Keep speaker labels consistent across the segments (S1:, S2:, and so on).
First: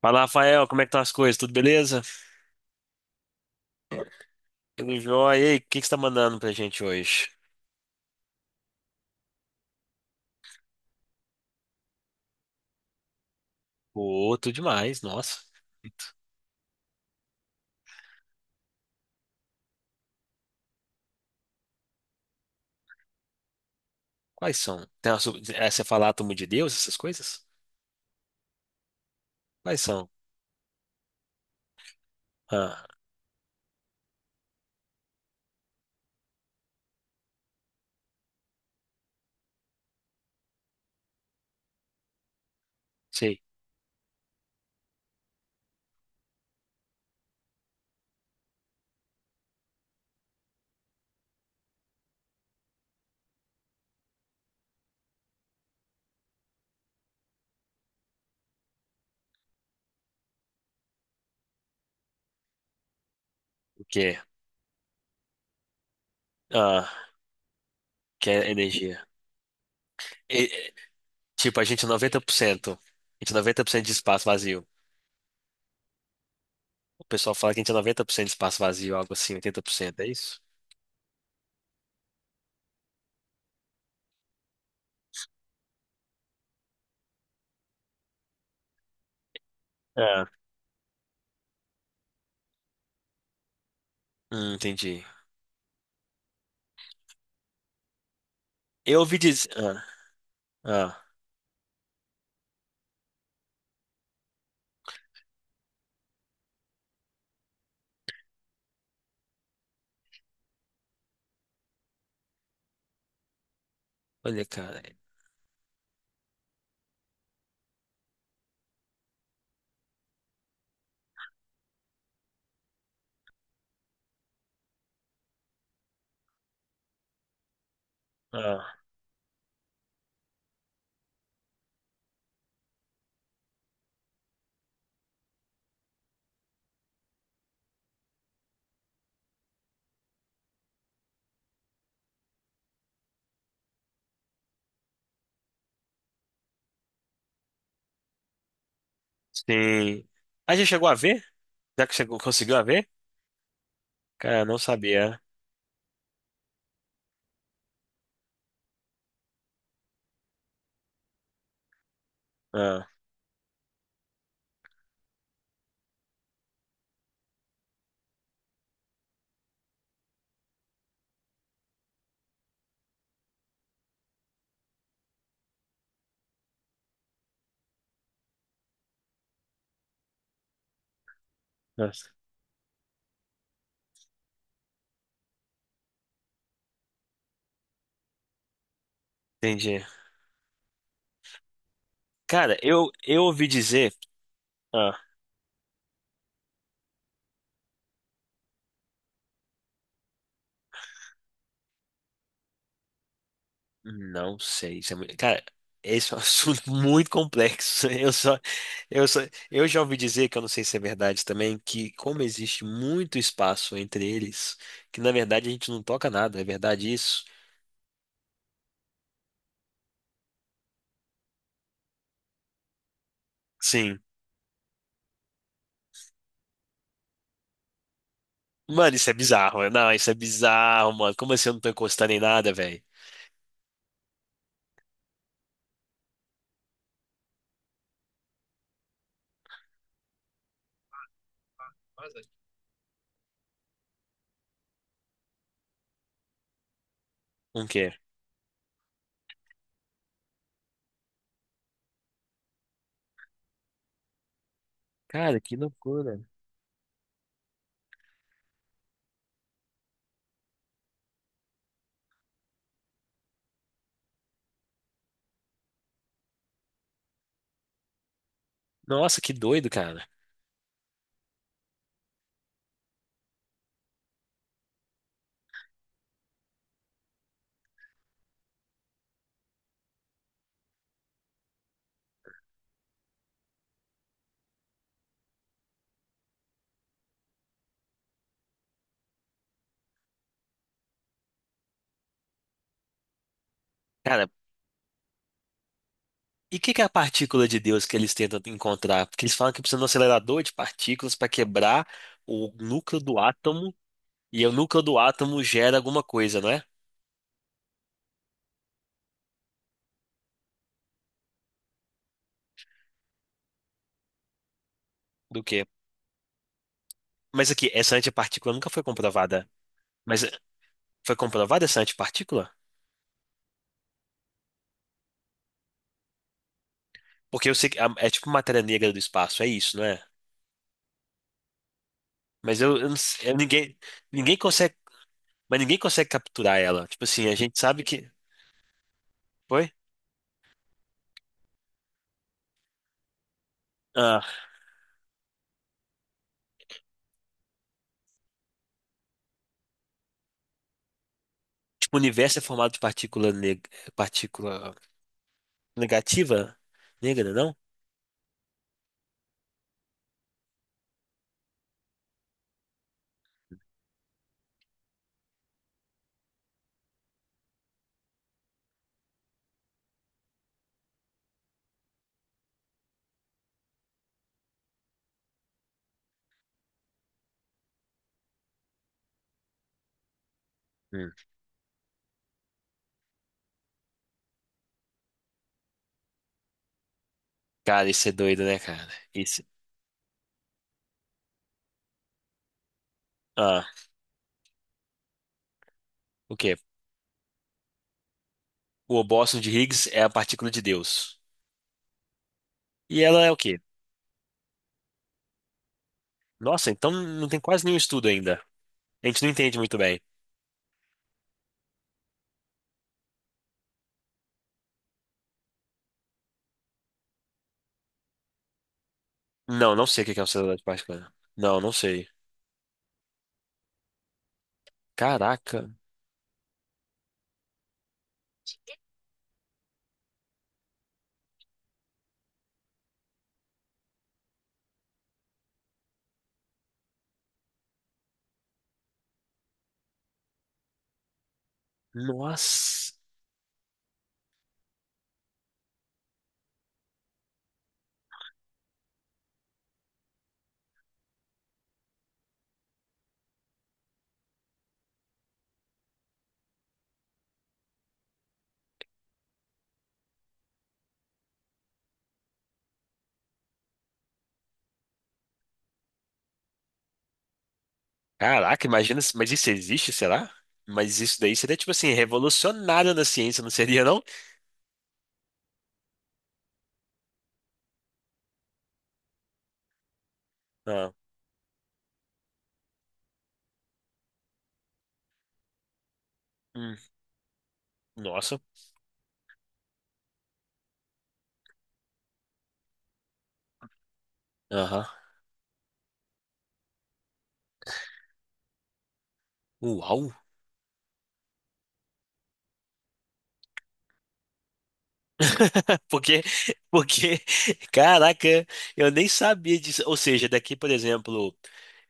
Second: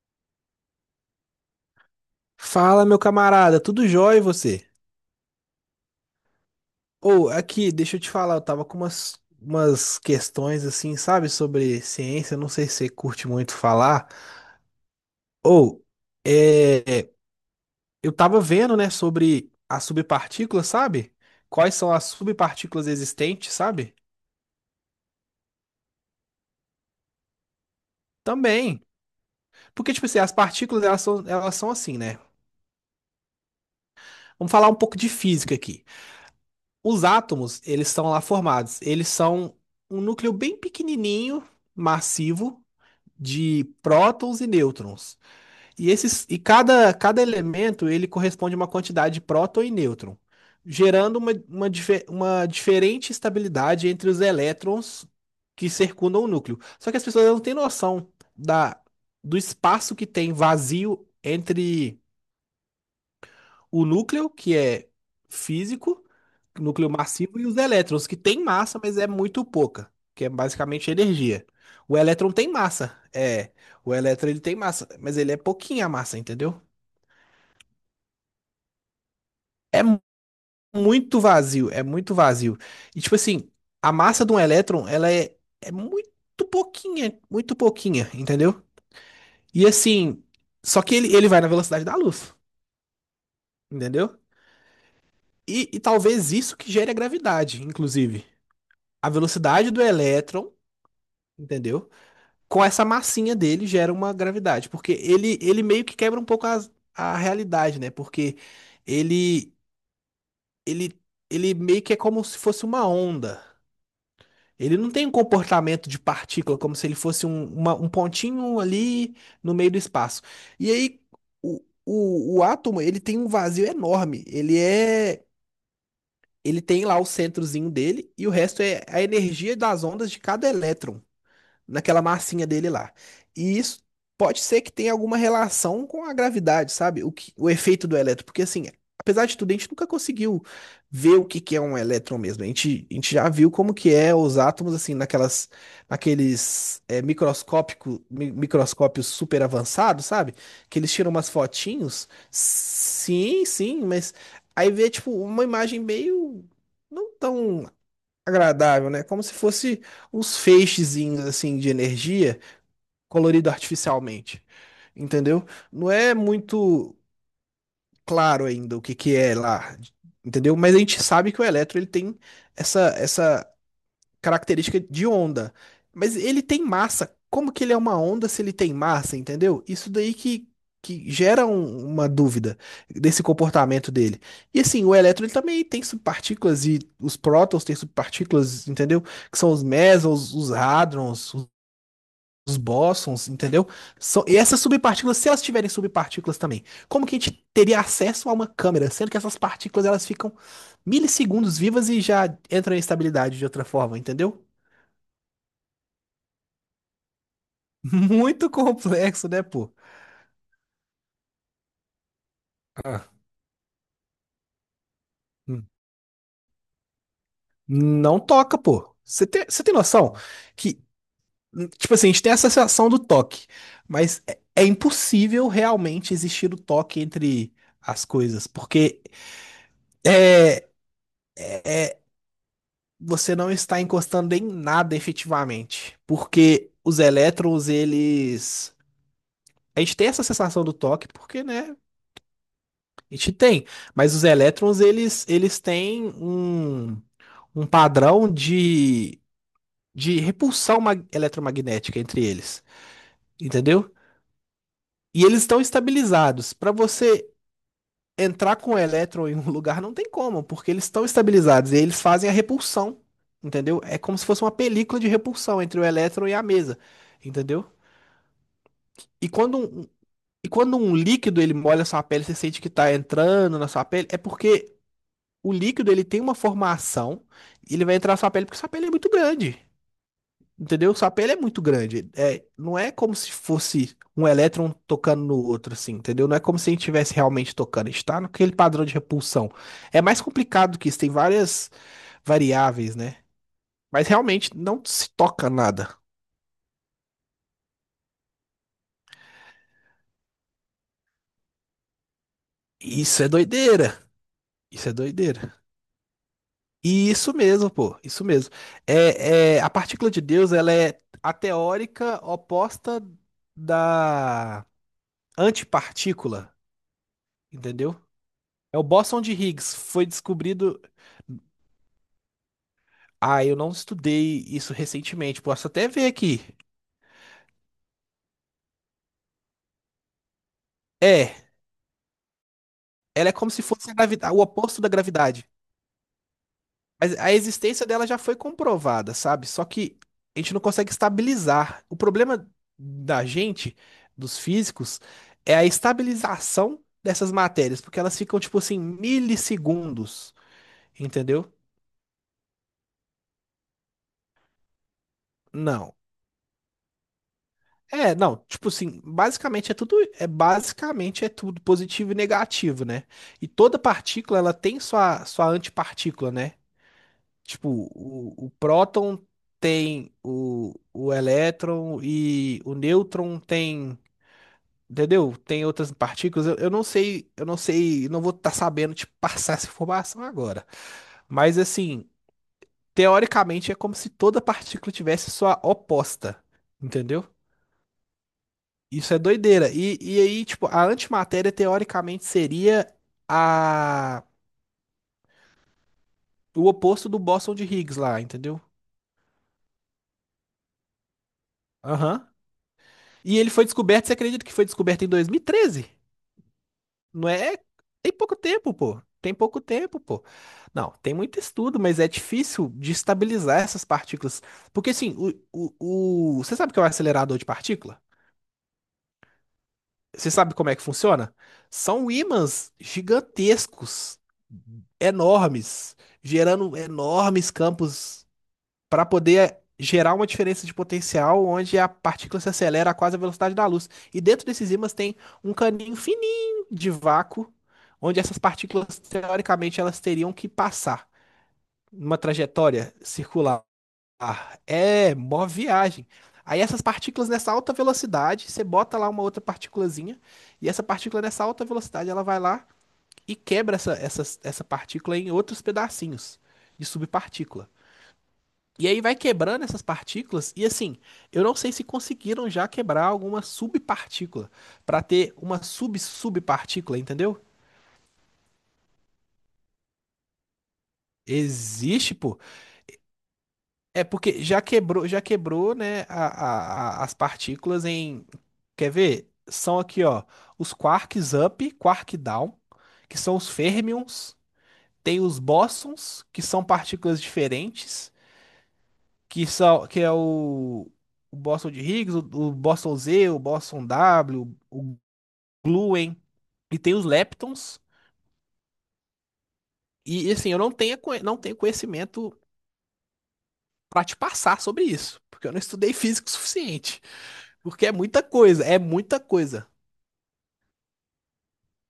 S1: Fala, Rafael, como é que estão as coisas? Tudo beleza?
S2: Fala, meu camarada, tudo jóia e você?
S1: Tudo jóia? E aí, o que que você tá mandando pra gente hoje?
S2: Ou aqui, deixa eu te falar, eu tava com umas questões assim, sabe, sobre ciência, não sei se você curte muito falar.
S1: Pô, tudo demais, nossa.
S2: Ou, é, é, eu tava vendo, né, sobre as subpartículas, sabe? Quais são as subpartículas existentes, sabe?
S1: Quais são? Tem uma, sub- é, você falar átomo de Deus, essas coisas?
S2: Também.
S1: Quais
S2: Porque, tipo
S1: são?
S2: assim, as partículas, elas são assim, né?
S1: Ah,
S2: Vamos falar um pouco de física aqui. Os átomos, eles estão lá formados, eles são um núcleo bem pequenininho, massivo
S1: sei.
S2: de prótons e nêutrons. E esses e cada elemento ele corresponde a uma quantidade de próton e nêutron, gerando uma diferente estabilidade entre os elétrons que circundam o núcleo. Só que as pessoas não têm noção da, do espaço que tem vazio entre
S1: O
S2: o
S1: quê?
S2: núcleo, que é físico,
S1: Ah,
S2: núcleo massivo, e os elétrons, que
S1: que
S2: tem
S1: é
S2: massa, mas
S1: energia.
S2: é muito pouca, que é
S1: E- e-
S2: basicamente energia.
S1: tipo, a gente é
S2: O elétron tem
S1: 90%. A
S2: massa,
S1: gente é
S2: é.
S1: 90% de
S2: O
S1: espaço
S2: elétron ele tem
S1: vazio.
S2: massa, mas ele é pouquinha a massa, entendeu?
S1: O pessoal fala que a gente é 90% de espaço vazio, algo assim,
S2: É
S1: 80%,
S2: mu-
S1: é isso?
S2: muito vazio, é muito vazio. E tipo assim, a massa de um elétron, ela é muito pouquinha, entendeu? E assim,
S1: Ah,
S2: só que ele vai na velocidade da luz, entendeu?
S1: entendi.
S2: E talvez isso que gere a gravidade, inclusive.
S1: Eu
S2: A
S1: ouvi dizer...
S2: velocidade do
S1: Ah,
S2: elétron,
S1: ah,
S2: entendeu? Com essa massinha dele gera uma gravidade, porque ele meio que quebra um pouco a realidade, né? Porque ele, ele, ele meio que é como se fosse uma onda.
S1: olha,
S2: Ele
S1: cara.
S2: não tem um comportamento de partícula, como se ele fosse um pontinho ali no meio do espaço. E aí, o, o átomo, ele tem um vazio enorme. Ele tem lá o centrozinho dele e o resto
S1: Ah,
S2: é a energia das ondas de cada elétron. Naquela massinha dele lá. E isso pode ser que tenha alguma relação com a gravidade, sabe? O efeito do elétron, porque assim, apesar de tudo, a gente nunca conseguiu ver o que que é um elétron mesmo. A gente já viu como que é os átomos assim naquelas naqueles é, microscópico, mi- microscópios super avançados,
S1: sim.
S2: sabe?
S1: A gente
S2: Que
S1: chegou
S2: eles
S1: a
S2: tiram
S1: ver?
S2: umas
S1: Já que você
S2: fotinhos.
S1: conseguiu a ver?
S2: Sim, sim, mas
S1: Cara, não
S2: aí vê tipo
S1: sabia.
S2: uma imagem meio não tão agradável, né? Como se fosse uns feixezinhos assim de energia
S1: Ah,
S2: colorido artificialmente, entendeu? Não é muito claro ainda o que que é lá, entendeu? Mas a gente sabe que o elétron ele tem essa característica de onda. Mas ele tem massa. Como que ele é uma onda se ele tem massa, entendeu? Isso daí que gera uma
S1: nossa.
S2: dúvida desse comportamento dele. E assim, o elétron ele também tem subpartículas e os prótons têm subpartículas, entendeu? Que são os
S1: Entendi.
S2: mesons, os hadrons, os
S1: Cara, eu
S2: bósons,
S1: ouvi
S2: entendeu?
S1: dizer.
S2: E essas
S1: Ah,
S2: subpartículas, se elas tiverem subpartículas também, como que a gente teria acesso a uma câmera, sendo que essas partículas elas ficam milissegundos vivas e já entram em estabilidade de outra forma,
S1: não
S2: entendeu?
S1: sei. Isso é muito... Cara, esse é um assunto muito complexo. Eu só,
S2: Muito
S1: eu só,
S2: complexo, né,
S1: eu
S2: pô?
S1: já ouvi dizer, que eu não sei se é verdade também, que como existe
S2: Ah,
S1: muito espaço entre eles, que na verdade a
S2: hum.
S1: gente não toca nada. É verdade isso?
S2: Não toca, pô. Você tem noção que, tipo assim, a gente tem essa sensação do toque,
S1: Sim.
S2: mas é impossível realmente existir o toque entre as coisas,
S1: Mano,
S2: porque
S1: isso é bizarro, né? Não, isso é
S2: é,
S1: bizarro, mano. Como assim eu não tô
S2: é-
S1: encostando em nada, velho?
S2: você não está encostando em nada efetivamente, porque os elétrons, eles... A gente tem essa sensação do toque porque, né, a gente tem, mas os elétrons, eles têm um,
S1: Um
S2: um
S1: quê?
S2: padrão de repulsão eletromagnética entre eles, entendeu? E
S1: Cara,
S2: eles
S1: que
S2: estão
S1: loucura.
S2: estabilizados. Para você entrar com o elétron em um lugar não tem como, porque eles estão estabilizados e eles fazem a repulsão, entendeu? É como se fosse uma película de repulsão entre o elétron e a mesa, entendeu?
S1: Nossa,
S2: E
S1: que
S2: quando
S1: doido,
S2: um,
S1: cara.
S2: e quando um líquido ele molha a sua pele, você sente que está entrando na sua pele, é porque o líquido ele tem uma formação e ele vai entrar na sua pele porque sua pele é muito grande. Entendeu? O sapé ele é muito grande. É, não é como se fosse um elétron tocando no outro, assim, entendeu? Não é como se a gente estivesse realmente tocando. A gente tá naquele padrão de repulsão. É mais complicado que isso, tem várias variáveis, né? Mas
S1: Cara,
S2: realmente não se toca nada.
S1: e o que que é a partícula de Deus que eles tentam encontrar? Porque eles falam que precisa de um acelerador de partículas para quebrar o núcleo do
S2: Isso é
S1: átomo,
S2: doideira.
S1: e o núcleo
S2: Isso é
S1: do átomo
S2: doideira.
S1: gera alguma coisa, não é?
S2: E isso mesmo, pô. Isso mesmo. A partícula de Deus, ela é a teórica oposta da
S1: Do quê?
S2: antipartícula,
S1: Mas aqui,
S2: entendeu?
S1: essa antipartícula nunca
S2: É
S1: foi
S2: o bóson de
S1: comprovada.
S2: Higgs. Foi
S1: Mas
S2: descobrido.
S1: foi comprovada essa antipartícula?
S2: Ah, eu não estudei isso recentemente. Posso até ver aqui.
S1: Porque eu sei que é tipo matéria negra do espaço, é isso, não é?
S2: É,
S1: Mas eu não
S2: ela
S1: sei-
S2: é
S1: eu-
S2: como se
S1: ninguém,
S2: fosse a gravidade,
S1: ninguém
S2: o
S1: consegue,
S2: oposto da gravidade.
S1: mas ninguém consegue capturar ela. Tipo
S2: Mas
S1: assim,
S2: a
S1: a gente sabe
S2: existência dela
S1: que
S2: já foi comprovada, sabe? Só
S1: foi?
S2: que a gente não consegue estabilizar. O problema da gente, dos
S1: Ah,
S2: físicos, é a estabilização dessas matérias, porque elas ficam, tipo assim, milissegundos, entendeu?
S1: tipo, o universo é formado de partícula
S2: Não.
S1: negativa, negra, não?
S2: É, não, tipo assim, basicamente é tudo positivo e negativo, né? E toda partícula ela tem sua antipartícula, né? Tipo, o próton tem o elétron e o nêutron tem, entendeu? Tem outras partículas. Eu não sei, não vou estar sabendo te passar essa informação agora.
S1: Hum.
S2: Mas assim, teoricamente é como se toda partícula tivesse sua oposta, entendeu?
S1: Cara, isso é doido, né, cara?
S2: Isso é
S1: Isso.
S2: doideira. E aí, tipo, a antimatéria teoricamente seria
S1: Ah,
S2: a
S1: o quê?
S2: o oposto do bóson de Higgs lá, entendeu?
S1: O óbolo de Higgs é a partícula de Deus.
S2: Aham.
S1: E ela é o
S2: E ele
S1: quê?
S2: foi descoberto, você acredita que foi descoberto em 2013?
S1: Nossa, então
S2: Não
S1: não tem
S2: é?
S1: quase nenhum estudo
S2: Tem pouco
S1: ainda.
S2: tempo, pô.
S1: A gente não
S2: Tem
S1: entende
S2: pouco
S1: muito bem.
S2: tempo, pô. Não, tem muito estudo, mas é difícil de estabilizar essas partículas. Porque assim, você sabe o que é o acelerador de partícula?
S1: Não, não sei o que é uma
S2: Você sabe
S1: sociedade
S2: como é que
S1: particular.
S2: funciona?
S1: Não, não sei.
S2: São ímãs gigantescos,
S1: Caraca.
S2: enormes, gerando enormes campos para poder gerar uma diferença de potencial onde a partícula se acelera a quase a velocidade da luz. E dentro desses ímãs tem um caninho fininho de vácuo, onde essas partículas, teoricamente, elas teriam que passar numa trajetória
S1: Nossa.
S2: circular. Ah, é, mó viagem. Aí essas partículas nessa alta velocidade, você bota lá uma outra partículazinha, e essa partícula nessa alta velocidade, ela vai lá e quebra essa partícula em outros pedacinhos de subpartícula. E aí vai quebrando essas partículas, e assim, eu não sei se conseguiram já quebrar alguma subpartícula para ter uma sub-subpartícula, entendeu?
S1: Caraca, imagina, se- mas isso existe, será? Mas isso daí seria, tipo assim,
S2: Existe, pô.
S1: revolucionário na ciência, não seria, não?
S2: É porque já quebrou, né, as partículas em. Quer ver? São aqui, ó, os
S1: Ah,
S2: quarks up, quark down, que são os fermions, tem os bósons, que são
S1: hum,
S2: partículas diferentes,
S1: nossa.
S2: que é o bóson de Higgs, o bóson Z, o bóson W,
S1: Aham.
S2: o gluon, e tem os leptons.
S1: Uau.
S2: E assim, eu não tenho conhecimento para te passar sobre isso, porque eu não estudei
S1: Porque,
S2: física o suficiente,
S1: porque,
S2: porque é muita
S1: caraca,
S2: coisa, é
S1: eu nem
S2: muita
S1: sabia
S2: coisa.
S1: disso. Ou seja, daqui, por exemplo,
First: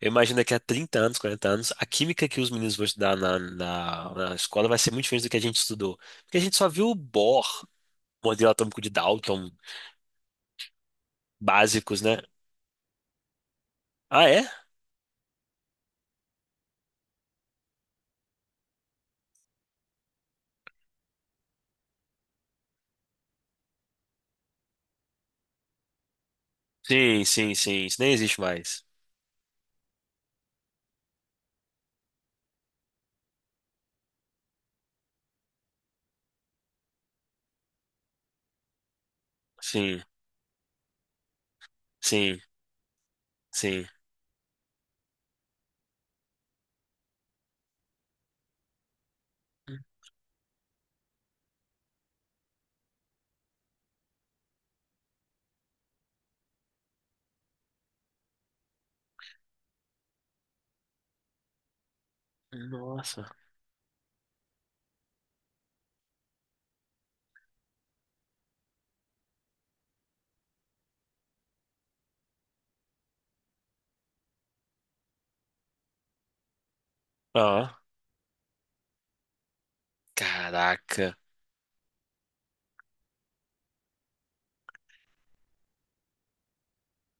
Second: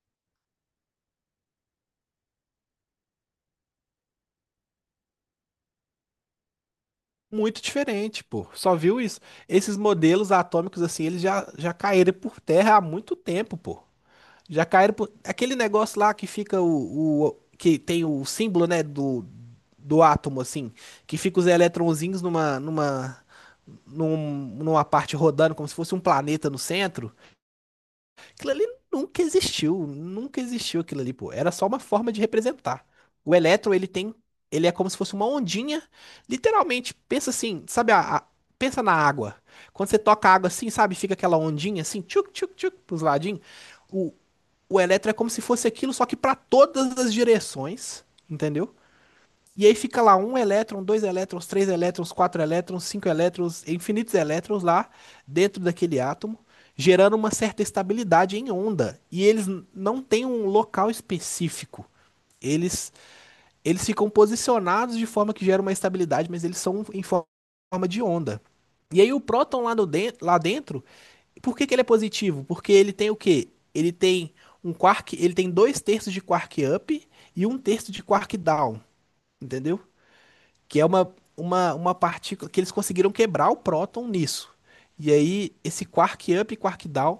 S1: eu imagino daqui a 30 anos, 40 anos, a química que os meninos vão estudar na escola vai ser muito diferente do que a gente estudou. Porque a gente só viu o Bohr,
S2: Muito diferente, pô.
S1: modelo
S2: Só
S1: atômico de
S2: viu isso?
S1: Dalton,
S2: Esses modelos atômicos, assim, eles já, já
S1: básicos,
S2: caíram
S1: né?
S2: por terra há muito tempo, pô.
S1: Ah, é?
S2: Já caíram por. Aquele negócio lá que fica que tem o símbolo, né, do átomo, assim, que fica os eletrõezinhos numa parte rodando, como se fosse um planeta no centro.
S1: Sim, sim, sim. Isso nem existe
S2: Aquilo ali
S1: mais.
S2: nunca existiu, nunca existiu aquilo ali, pô. Era só uma forma de representar. O elétron, ele é como se fosse uma ondinha, literalmente, pensa assim, sabe pensa na água. Quando você
S1: Sim,
S2: toca a água assim, sabe, fica aquela ondinha assim, tchuc,
S1: sim,
S2: tchuc, tchuc, pros ladinhos.
S1: sim.
S2: O, o elétron é como se fosse aquilo, só que para todas as direções, entendeu? E aí fica lá um elétron, dois elétrons, três elétrons, quatro elétrons, cinco elétrons, infinitos elétrons lá dentro daquele átomo, gerando uma certa estabilidade em onda. E eles não têm um local específico. Eles,
S1: Nossa.
S2: eles ficam posicionados de forma que gera uma estabilidade, mas eles são em forma de onda. E aí o próton lá, no den- lá dentro, por que que ele é positivo? Porque ele tem o quê? Ele tem um quark, ele tem dois terços de quark up e um
S1: Ah,
S2: terço de quark down, entendeu? Que é uma,
S1: caraca.
S2: uma, uma partícula que eles conseguiram quebrar o próton nisso. E aí, esse quark up e quark down,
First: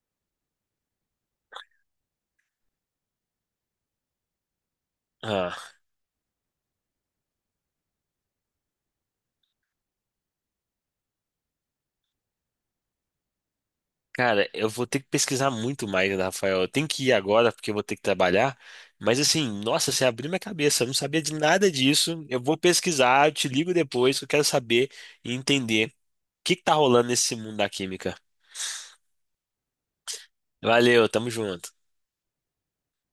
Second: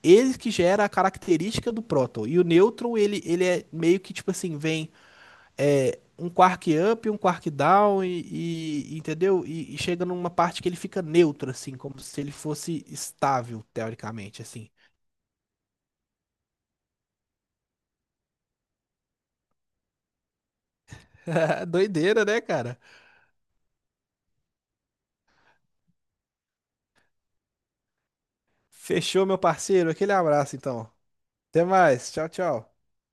S2: ele que gera a característica do próton. E o nêutron, ele é meio que tipo assim, vem
S1: Ah.
S2: um quark up, um quark down, entendeu? E chega numa parte que ele fica neutro, assim, como se ele fosse estável, teoricamente,
S1: Cara, eu
S2: assim.
S1: vou ter que pesquisar muito mais, né, Rafael. Eu tenho que ir agora porque eu vou ter que trabalhar. Mas assim, nossa, você abriu minha cabeça. Eu não sabia de nada disso.
S2: Doideira, né,
S1: Eu vou
S2: cara?
S1: pesquisar, eu te ligo depois, que eu quero saber e entender o que que tá rolando nesse mundo da química.
S2: Fechou, meu parceiro. Aquele abraço, então.
S1: Valeu, tamo
S2: Até
S1: junto.
S2: mais. Tchau, tchau.